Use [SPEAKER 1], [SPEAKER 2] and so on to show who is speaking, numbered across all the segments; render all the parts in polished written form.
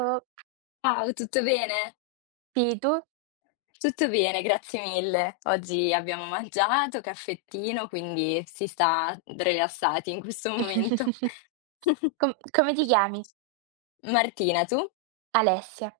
[SPEAKER 1] Oh,
[SPEAKER 2] Ciao, tutto bene?
[SPEAKER 1] sì, tu?
[SPEAKER 2] Tutto bene, grazie mille. Oggi abbiamo mangiato, caffettino, quindi si sta rilassati in questo momento.
[SPEAKER 1] Come ti chiami?
[SPEAKER 2] Martina, tu?
[SPEAKER 1] Alessia.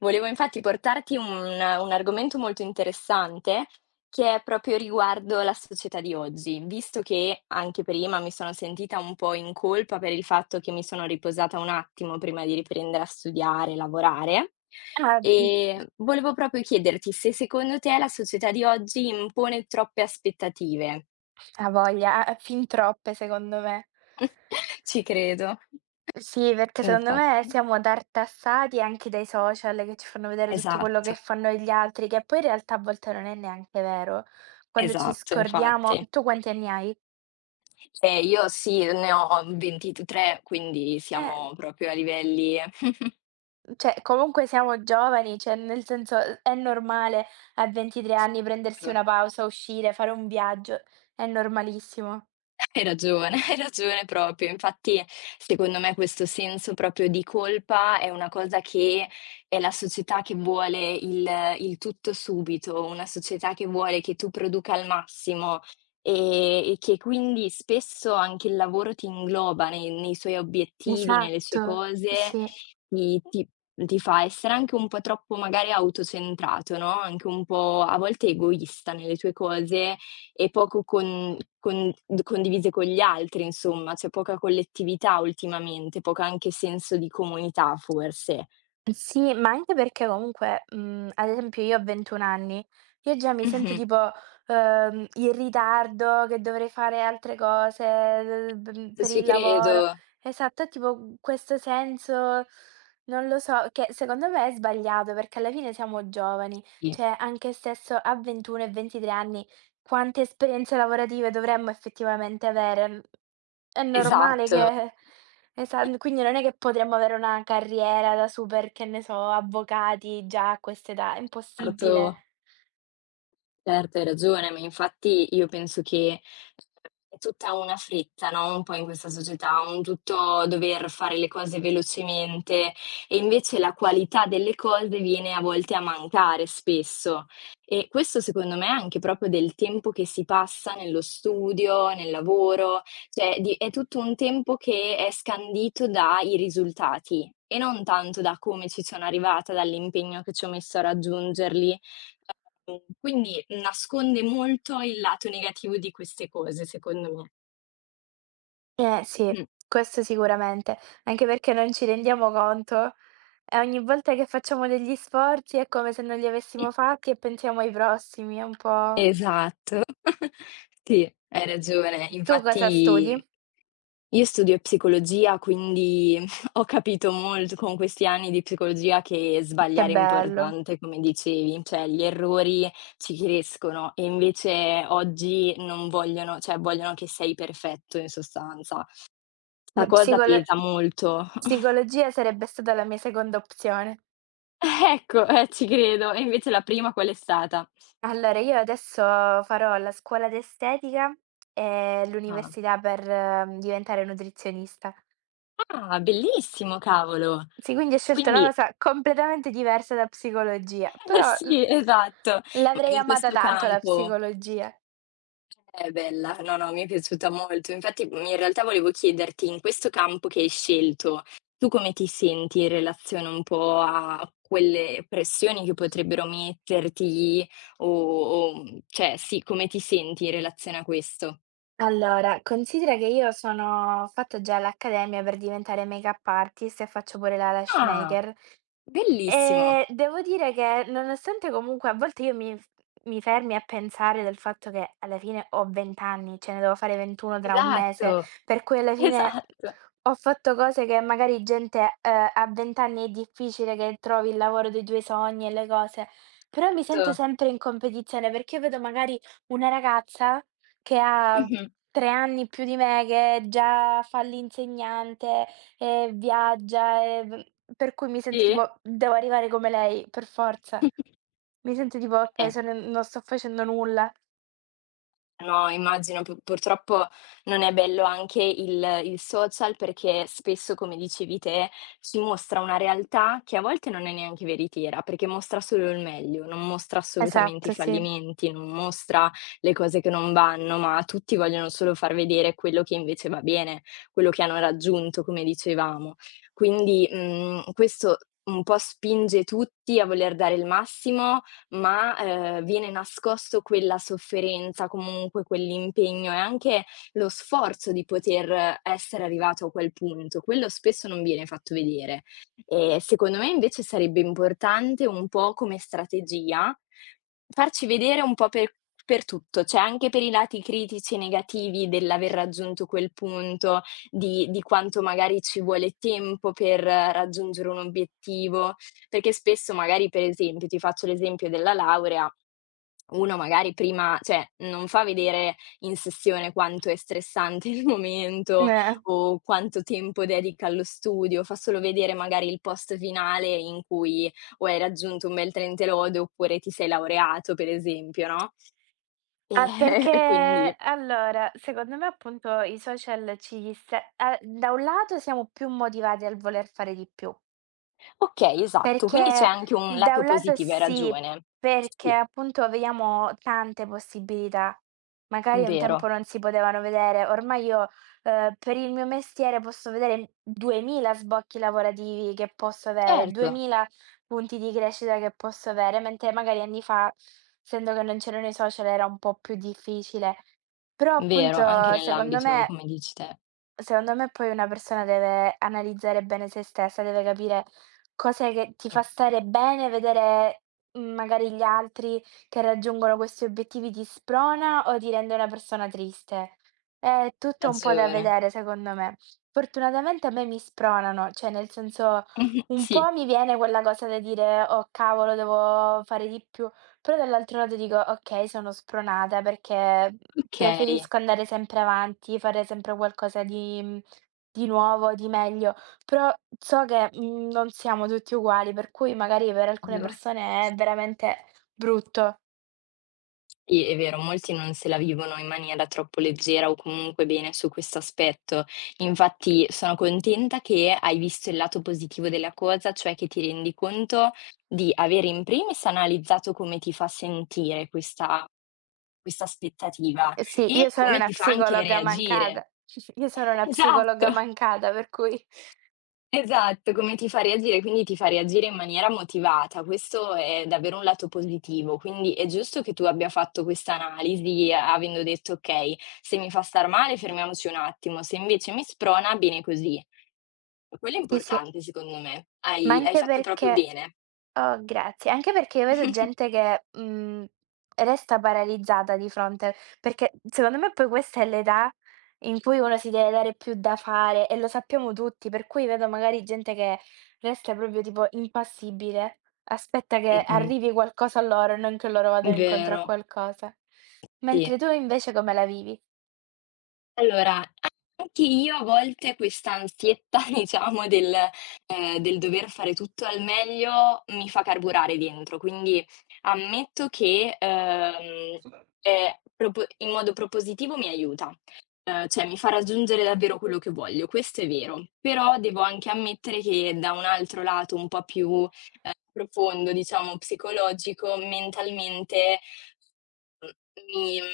[SPEAKER 2] Volevo infatti portarti un argomento molto interessante, che è proprio riguardo la società di oggi. Visto che anche prima mi sono sentita un po' in colpa per il fatto che mi sono riposata un attimo prima di riprendere a studiare, lavorare,
[SPEAKER 1] Ah,
[SPEAKER 2] volevo proprio chiederti se secondo te la società di oggi impone troppe aspettative.
[SPEAKER 1] ha voglia, a fin troppe secondo me.
[SPEAKER 2] Ci credo.
[SPEAKER 1] Sì, perché secondo me
[SPEAKER 2] Infatti.
[SPEAKER 1] siamo tartassati anche dai social che ci fanno vedere tutto quello che
[SPEAKER 2] Esatto,
[SPEAKER 1] fanno gli altri, che poi in realtà a volte non è neanche vero. Quando ci
[SPEAKER 2] esatto,
[SPEAKER 1] scordiamo,
[SPEAKER 2] infatti.
[SPEAKER 1] tu quanti anni hai?
[SPEAKER 2] Io sì, ne ho 23 anni, quindi
[SPEAKER 1] Eh,
[SPEAKER 2] siamo proprio a livelli.
[SPEAKER 1] cioè comunque siamo giovani, cioè nel senso è normale a 23 anni prendersi una pausa, uscire, fare un viaggio, è normalissimo.
[SPEAKER 2] Hai ragione, hai ragione proprio. Infatti, secondo me questo senso proprio di colpa è una cosa che è la società che vuole il tutto subito, una società che vuole che tu produca al massimo, ehm, e che quindi spesso anche il lavoro ti ingloba nei suoi obiettivi, nelle sue
[SPEAKER 1] Esatto,
[SPEAKER 2] cose,
[SPEAKER 1] sì.
[SPEAKER 2] ti ti ti fa essere anche un po' troppo magari autocentrato, no, anche un po' a volte egoista nelle tue cose e poco con d condivise con gli altri insomma, c'è poca collettività ultimamente, poco anche senso di comunità forse.
[SPEAKER 1] Sì, ma anche perché comunque, ad esempio io ho 21 anni, io già mi sento
[SPEAKER 2] Mh-mh.
[SPEAKER 1] tipo, in ritardo, che dovrei fare altre cose, l b
[SPEAKER 2] T
[SPEAKER 1] per
[SPEAKER 2] ci
[SPEAKER 1] il lavoro.
[SPEAKER 2] credo.
[SPEAKER 1] Esatto, è tipo questo senso, non lo so, che secondo me è sbagliato perché alla fine siamo giovani,
[SPEAKER 2] Sì,
[SPEAKER 1] cioè anche stesso a 21 e 23 anni quante esperienze lavorative dovremmo effettivamente avere? È normale
[SPEAKER 2] esatto,
[SPEAKER 1] che esa quindi non è che potremmo avere una carriera da super, che ne so, avvocati già a questa età, è impossibile.
[SPEAKER 2] certo. Certo, hai ragione, ma infatti io penso che è tutta una fretta, no, un po' in questa società, un tutto dover fare le cose velocemente e invece la qualità delle cose viene a volte a mancare spesso. E questo secondo me è anche proprio del tempo che si passa nello studio, nel lavoro, cioè di è tutto un tempo che è scandito dai risultati e non tanto da come ci sono arrivata, dall'impegno che ci ho messo a raggiungerli. Mhmm, quindi nasconde molto il lato negativo di queste cose, secondo me.
[SPEAKER 1] Eh sì,
[SPEAKER 2] Mh.
[SPEAKER 1] questo sicuramente, anche perché non ci rendiamo conto e ogni volta che facciamo degli sforzi è come se non li avessimo fatti e pensiamo ai prossimi, è un po'.
[SPEAKER 2] Esatto. Sì, hai ragione.
[SPEAKER 1] Tu cosa studi?
[SPEAKER 2] Infatti io studio psicologia, quindi ho capito molto con questi anni di psicologia che
[SPEAKER 1] Che
[SPEAKER 2] sbagliare è
[SPEAKER 1] bello.
[SPEAKER 2] importante, come dicevi, cioè gli errori ci crescono e invece oggi non vogliono cioè vogliono che sei perfetto in sostanza. 'Sta
[SPEAKER 1] Ehm,
[SPEAKER 2] cosa
[SPEAKER 1] psicolo
[SPEAKER 2] pesa molto.
[SPEAKER 1] Psicologia sarebbe stata la mia seconda opzione.
[SPEAKER 2] Ecco, ci credo. E invece la prima qual è stata?
[SPEAKER 1] Allora, io adesso farò la scuola d'estetica e
[SPEAKER 2] Ah.
[SPEAKER 1] l'università per, diventare nutrizionista.
[SPEAKER 2] Ah, bellissimo, cavolo.
[SPEAKER 1] Sì, quindi ho scelto una
[SPEAKER 2] Quindi
[SPEAKER 1] cosa completamente diversa da psicologia,
[SPEAKER 2] eh
[SPEAKER 1] però l
[SPEAKER 2] sì, esatto. Ma
[SPEAKER 1] l'avrei
[SPEAKER 2] in
[SPEAKER 1] amata
[SPEAKER 2] questo
[SPEAKER 1] tanto la
[SPEAKER 2] campo
[SPEAKER 1] psicologia.
[SPEAKER 2] è bella, no, no, mi è piaciuta molto. Infatti, mhmm, in realtà volevo chiederti, in questo campo che hai scelto, tu come ti senti in relazione un po' a quelle pressioni che potrebbero metterti o mhmm, cioè sì, come ti senti in relazione a questo?
[SPEAKER 1] Allora, considera che io sono ho fatto già l'accademia per diventare make-up artist e faccio pure la lash
[SPEAKER 2] Ah,
[SPEAKER 1] maker.
[SPEAKER 2] bellissimo.
[SPEAKER 1] Devo dire che nonostante comunque a volte io mi f mi fermi a pensare del fatto che alla fine ho 20 anni, cioè ne devo fare 21 tra un mese,
[SPEAKER 2] Esatto,
[SPEAKER 1] per cui alla fine
[SPEAKER 2] esatto.
[SPEAKER 1] ho fatto cose che magari gente, a 20 anni è difficile che trovi il lavoro dei tuoi sogni e le cose, però mi sento
[SPEAKER 2] Certo.
[SPEAKER 1] sempre in competizione perché io vedo magari una ragazza che ha
[SPEAKER 2] Mh-mh.
[SPEAKER 1] 3 anni più di me, che già fa l'insegnante, e viaggia, e v per cui mi sento
[SPEAKER 2] Sì.
[SPEAKER 1] tipo: "Devo arrivare come lei, per forza". Mi sento tipo: "Okay,
[SPEAKER 2] Eh,
[SPEAKER 1] sono non sto facendo nulla".
[SPEAKER 2] no, immagino pu purtroppo non è bello anche il social perché spesso, come dicevi te, ci mostra una realtà che a volte non è neanche veritiera, perché mostra solo il meglio, non mostra assolutamente
[SPEAKER 1] Esatto,
[SPEAKER 2] i
[SPEAKER 1] sì.
[SPEAKER 2] fallimenti, non mostra le cose che non vanno, ma tutti vogliono solo far vedere quello che invece va bene, quello che hanno raggiunto, come dicevamo. Quindi, mhmm, questo un po' spinge tutti a voler dare il massimo ma, viene nascosto quella sofferenza, comunque quell'impegno e anche lo sforzo di poter essere arrivato a quel punto. Quello spesso non viene fatto vedere. E secondo me invece sarebbe importante un po' come strategia, farci vedere un po' per tutto, cioè anche per i lati critici e negativi dell'aver raggiunto quel punto, di quanto magari ci vuole tempo per raggiungere un obiettivo. Perché spesso magari, per esempio, ti faccio l'esempio della laurea, uno magari prima cioè, non fa vedere in sessione quanto è stressante il momento
[SPEAKER 1] Eh.
[SPEAKER 2] o quanto tempo dedica allo studio, fa solo vedere magari il post finale in cui o hai raggiunto un bel trente lode oppure ti sei laureato, per esempio, no,
[SPEAKER 1] Ah,
[SPEAKER 2] e
[SPEAKER 1] perché
[SPEAKER 2] e quindi
[SPEAKER 1] allora, secondo me appunto i social ci stra a da un lato siamo più motivati al voler fare di più.
[SPEAKER 2] okay, esatto, quindi c'è
[SPEAKER 1] Perché
[SPEAKER 2] anche un
[SPEAKER 1] da
[SPEAKER 2] lato
[SPEAKER 1] un lato
[SPEAKER 2] positivo, hai
[SPEAKER 1] sì,
[SPEAKER 2] ragione.
[SPEAKER 1] perché
[SPEAKER 2] Sì,
[SPEAKER 1] appunto vediamo tante possibilità. Magari un tempo
[SPEAKER 2] vero.
[SPEAKER 1] non si potevano vedere, ormai io, per il mio mestiere posso vedere 2000 sbocchi lavorativi che posso avere,
[SPEAKER 2] Certo,
[SPEAKER 1] 2000 punti di crescita che posso avere, mentre magari anni fa, essendo che non c'erano i social, era un po' più difficile. Però
[SPEAKER 2] vero, anche
[SPEAKER 1] appunto secondo
[SPEAKER 2] nell'ambito
[SPEAKER 1] me
[SPEAKER 2] come dici te.
[SPEAKER 1] Secondo me poi una persona deve analizzare bene se stessa, deve capire cos'è che ti fa
[SPEAKER 2] Mh.
[SPEAKER 1] stare bene, vedere, magari gli altri che raggiungono questi obiettivi ti sprona o ti rende una persona triste. È tutto un po' da
[SPEAKER 2] Ragione.
[SPEAKER 1] vedere secondo me. Fortunatamente a me mi spronano, cioè nel senso
[SPEAKER 2] Mh-mh,
[SPEAKER 1] un
[SPEAKER 2] sì,
[SPEAKER 1] po' mi viene quella cosa da dire: "Oh cavolo, devo fare di più". Però dall'altro lato dico: "Okay, sono spronata perché
[SPEAKER 2] okay.
[SPEAKER 1] preferisco andare sempre avanti, fare sempre qualcosa di di nuovo, di meglio", però so che, non siamo tutti uguali, per cui magari per alcune persone è veramente brutto.
[SPEAKER 2] Sì, è vero, molti non se la vivono in maniera troppo leggera o comunque bene su questo aspetto. Infatti sono contenta che hai visto il lato positivo della cosa, cioè che ti rendi conto di avere in primis analizzato come ti fa sentire questa aspettativa
[SPEAKER 1] Eh sì, io
[SPEAKER 2] e
[SPEAKER 1] sono
[SPEAKER 2] come
[SPEAKER 1] una
[SPEAKER 2] ti fa anche
[SPEAKER 1] psicologa
[SPEAKER 2] reagire.
[SPEAKER 1] mancata. Io sono una
[SPEAKER 2] Esatto.
[SPEAKER 1] psicologa mancata, per cui
[SPEAKER 2] Esatto, come ti fa reagire, quindi ti fa reagire in maniera motivata. Questo è davvero un lato positivo, quindi è giusto che tu abbia fatto questa analisi a avendo detto: "Okay, se mi fa star male fermiamoci un attimo, se invece mi sprona bene così". Quello è
[SPEAKER 1] sì, sì,
[SPEAKER 2] importante secondo me.
[SPEAKER 1] ma
[SPEAKER 2] Hai
[SPEAKER 1] anche
[SPEAKER 2] fatto proprio
[SPEAKER 1] perché.
[SPEAKER 2] bene.
[SPEAKER 1] Oh, grazie. Anche perché io vedo gente che, resta paralizzata di fronte perché secondo me poi questa è l'età in cui uno si deve dare più da fare e lo sappiamo tutti, per cui vedo magari gente che resta proprio tipo impassibile, aspetta che
[SPEAKER 2] Mh-mh,
[SPEAKER 1] arrivi qualcosa a loro e non che loro vadano incontro a
[SPEAKER 2] vero,
[SPEAKER 1] qualcosa.
[SPEAKER 2] sì.
[SPEAKER 1] Mentre tu invece come la vivi?
[SPEAKER 2] Allora, anche io a volte quest'ansietta, diciamo, del del dover fare tutto al meglio mi fa carburare dentro, quindi ammetto che, propo in modo propositivo mi aiuta, cioè mi fa raggiungere davvero quello che voglio, questo è vero. Però devo anche ammettere che da un altro lato un po' più, profondo, diciamo psicologico, mentalmente mi mhmm,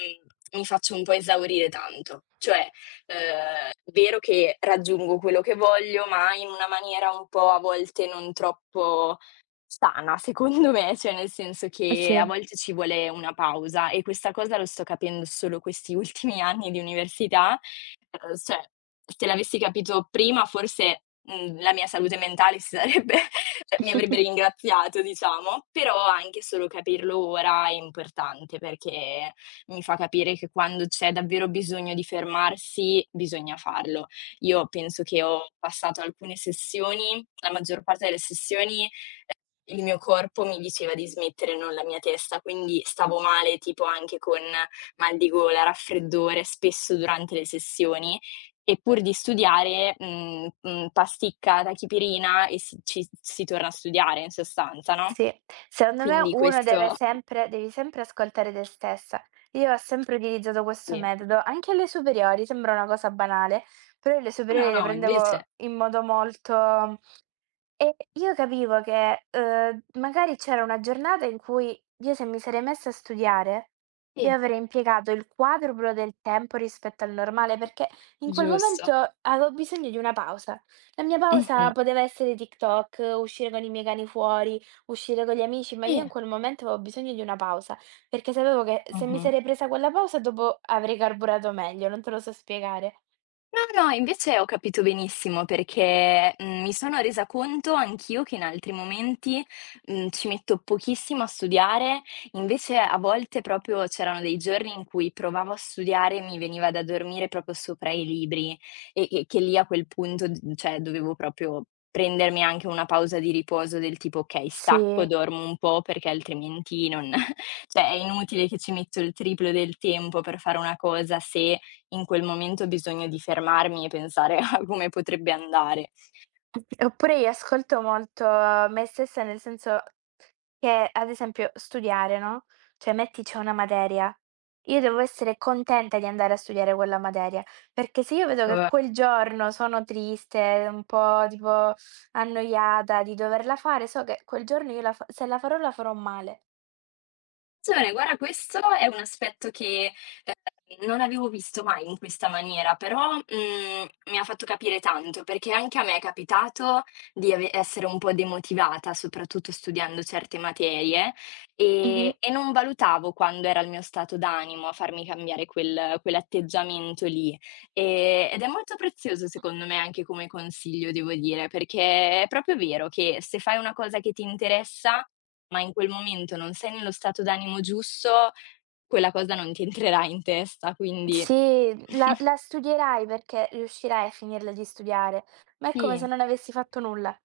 [SPEAKER 2] mi faccio un po' esaurire tanto. Cioè, vero che raggiungo quello che voglio, ma in una maniera un po' a volte non troppo sana, secondo me, cioè nel senso che a
[SPEAKER 1] Sì.
[SPEAKER 2] volte ci vuole una pausa e questa cosa lo sto capendo solo questi ultimi anni di università, cioè se l'avessi capito prima forse, mhmm, la mia salute mentale si sarebbe cioè mi avrebbe ringraziato diciamo, però anche solo capirlo ora è importante perché mi fa capire che quando c'è davvero bisogno di fermarsi, bisogna farlo. Io penso che ho passato alcune sessioni, la maggior parte delle sessioni, il mio corpo mi diceva di smettere, non la mia testa, quindi stavo male tipo anche con mal di gola, raffreddore, spesso durante le sessioni e pur di studiare, pasticca, tachipirina e si ci si torna a studiare in sostanza, no?
[SPEAKER 1] Sì, secondo me
[SPEAKER 2] Quindi
[SPEAKER 1] uno deve
[SPEAKER 2] questo
[SPEAKER 1] sempre devi sempre ascoltare te stessa. Io ho sempre utilizzato questo
[SPEAKER 2] sì.
[SPEAKER 1] metodo, anche alle superiori, sembra una cosa banale, però io le
[SPEAKER 2] No, no,
[SPEAKER 1] superiori le
[SPEAKER 2] no, invece
[SPEAKER 1] prendevo in modo molto. E io capivo che, magari c'era una giornata in cui io se mi sarei messa a studiare, io
[SPEAKER 2] sì.
[SPEAKER 1] avrei impiegato il quadruplo del tempo rispetto al normale, perché in quel
[SPEAKER 2] Giusto.
[SPEAKER 1] momento avevo bisogno di una pausa. La mia pausa
[SPEAKER 2] Mh-mh.
[SPEAKER 1] poteva essere TikTok, uscire con i miei cani fuori, uscire con gli amici, ma io in
[SPEAKER 2] Sì.
[SPEAKER 1] quel momento avevo bisogno di una pausa, perché sapevo che se mi
[SPEAKER 2] Mh-mh.
[SPEAKER 1] sarei presa quella pausa dopo avrei carburato meglio, non te lo so spiegare.
[SPEAKER 2] No, no, invece ho capito benissimo perché, mhmm, mi sono resa conto anch'io che in altri momenti, mhmm, ci metto pochissimo a studiare, invece a volte proprio c'erano dei giorni in cui provavo a studiare e mi veniva da dormire proprio sopra i libri e che lì a quel punto d cioè dovevo proprio prendermi anche una pausa di riposo del tipo: "Okay, stacco,
[SPEAKER 1] Sì.
[SPEAKER 2] dormo un po' perché altrimenti non cioè è inutile che ci metto il triplo del tempo per fare una cosa se in quel momento ho bisogno di fermarmi e pensare a come potrebbe andare".
[SPEAKER 1] Oppure io ascolto molto me stessa, nel senso che, ad esempio, studiare, no, cioè metti c'è una materia, io devo essere contenta di andare a studiare quella materia, perché se io vedo che
[SPEAKER 2] Co
[SPEAKER 1] quel giorno sono triste, un po' tipo annoiata di doverla fare, so che quel giorno io la fa se la farò, la farò male.
[SPEAKER 2] Attenzione, guarda questo è un aspetto che, non avevo visto mai in questa maniera, però, mhmm, mi ha fatto capire tanto, perché anche a me è capitato di ave essere un po' demotivata, soprattutto studiando certe materie,
[SPEAKER 1] Mh-mh.
[SPEAKER 2] e non valutavo quando era il mio stato d'animo a farmi cambiare quell'atteggiamento lì. Ed è molto prezioso secondo me anche come consiglio, devo dire, perché è proprio vero che se fai una cosa che ti interessa, ma in quel momento non sei nello stato d'animo giusto, quella cosa non ti entrerà in testa, quindi
[SPEAKER 1] Sì, la studierai perché riuscirai a finirla di studiare, ma è come se
[SPEAKER 2] sì.
[SPEAKER 1] non avessi fatto nulla.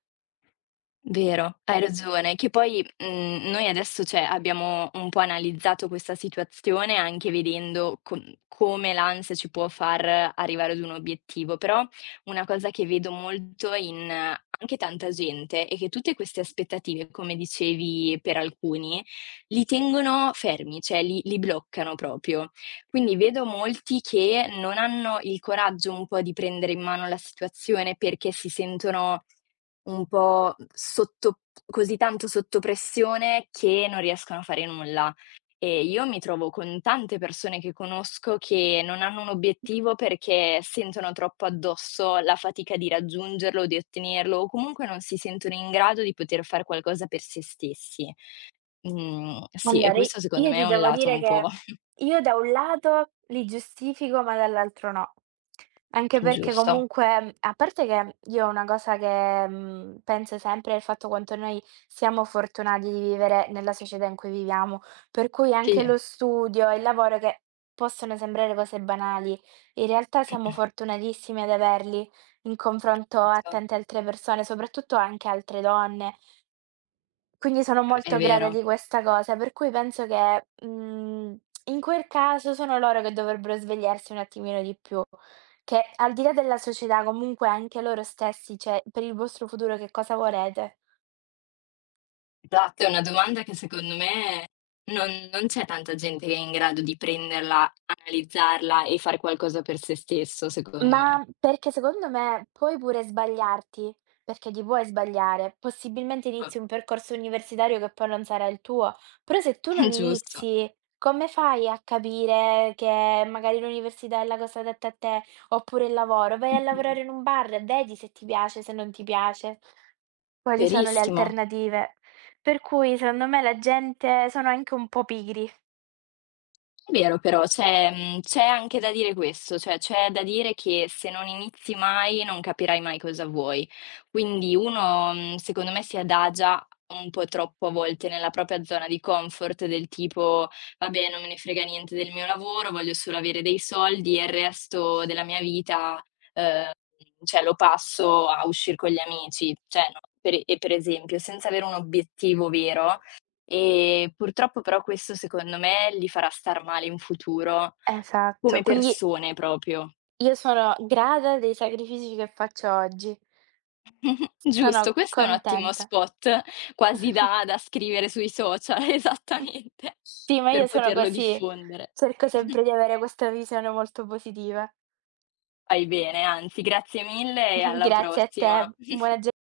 [SPEAKER 2] Vero, hai ragione. Che poi, mhmm, noi adesso, cioè, abbiamo un po' analizzato questa situazione anche vedendo com come l'ansia ci può far arrivare ad un obiettivo, però una cosa che vedo molto in anche tanta gente è che tutte queste aspettative, come dicevi per alcuni, li tengono fermi, cioè li bloccano proprio. Quindi vedo molti che non hanno il coraggio un po' di prendere in mano la situazione perché si sentono un po' sotto così tanto sotto pressione che non riescono a fare nulla. E io mi trovo con tante persone che conosco che non hanno un obiettivo perché sentono troppo addosso la fatica di raggiungerlo, di ottenerlo o comunque non si sentono in grado di poter fare qualcosa per se stessi. Mhmm, sì, e
[SPEAKER 1] Allora, i
[SPEAKER 2] questo secondo
[SPEAKER 1] io
[SPEAKER 2] me
[SPEAKER 1] ti
[SPEAKER 2] è un
[SPEAKER 1] devo
[SPEAKER 2] lato
[SPEAKER 1] dire
[SPEAKER 2] un
[SPEAKER 1] che
[SPEAKER 2] po'.
[SPEAKER 1] io da un lato li giustifico, ma dall'altro no. Anche perché
[SPEAKER 2] Giusto.
[SPEAKER 1] comunque a parte che io una cosa che, penso sempre è il fatto quanto noi siamo fortunati di vivere nella società in cui viviamo, per cui anche
[SPEAKER 2] Sì,
[SPEAKER 1] lo studio e il lavoro che possono sembrare cose banali, in realtà siamo fortunatissimi ad averli in confronto a tante altre persone, soprattutto anche altre donne, quindi sono molto
[SPEAKER 2] è
[SPEAKER 1] grata
[SPEAKER 2] vero.
[SPEAKER 1] di questa cosa, per cui penso che, in quel caso sono loro che dovrebbero svegliarsi un attimino di più, che al di là della società comunque anche loro stessi, cioè: "Per il vostro futuro che cosa volete?"
[SPEAKER 2] Esatto, è una domanda che secondo me non c'è tanta gente che è in grado di prenderla, analizzarla e fare qualcosa per sé stesso, secondo me.
[SPEAKER 1] Ma perché secondo me puoi pure sbagliarti, perché ti puoi sbagliare. Possibilmente inizi un percorso universitario che poi non sarà il tuo, però se tu non
[SPEAKER 2] Giusto.
[SPEAKER 1] inizi, come fai a capire che magari l'università è la cosa adatta a te, oppure il lavoro? Vai a
[SPEAKER 2] Mh-mh.
[SPEAKER 1] lavorare in un bar, vedi se ti piace, se non ti piace, quali sono le
[SPEAKER 2] Verissimo.
[SPEAKER 1] alternative. Per cui secondo me la gente sono anche un po' pigri.
[SPEAKER 2] È vero però, c'è mhmm, c'è anche da dire questo, cioè c'è da dire che se non inizi mai non capirai mai cosa vuoi. Quindi uno, mhmm, secondo me si adagia un po' troppo a volte nella propria zona di comfort del tipo: "Vabbè, non me ne frega niente del mio lavoro, voglio solo avere dei soldi e il resto della mia vita, uhm, cioè lo passo a uscir con gli amici". Cioè no per esempio, senza avere un obiettivo vero. Purtroppo però questo secondo me li farà star male in futuro,
[SPEAKER 1] Esatto,
[SPEAKER 2] come
[SPEAKER 1] quindi
[SPEAKER 2] persone proprio.
[SPEAKER 1] io sono grata dei sacrifici che faccio oggi.
[SPEAKER 2] Mh-mh, giusto,
[SPEAKER 1] Sono
[SPEAKER 2] questo è un ottimo
[SPEAKER 1] contenta.
[SPEAKER 2] spot, quasi da scrivere sui social, esattamente,
[SPEAKER 1] Sì, ma io
[SPEAKER 2] per
[SPEAKER 1] sono
[SPEAKER 2] poterlo
[SPEAKER 1] così.
[SPEAKER 2] diffondere.
[SPEAKER 1] Cerco sempre di avere questa visione molto positiva.
[SPEAKER 2] Fai bene, anzi, grazie mille e alla
[SPEAKER 1] Grazie a
[SPEAKER 2] prossima.
[SPEAKER 1] te, buona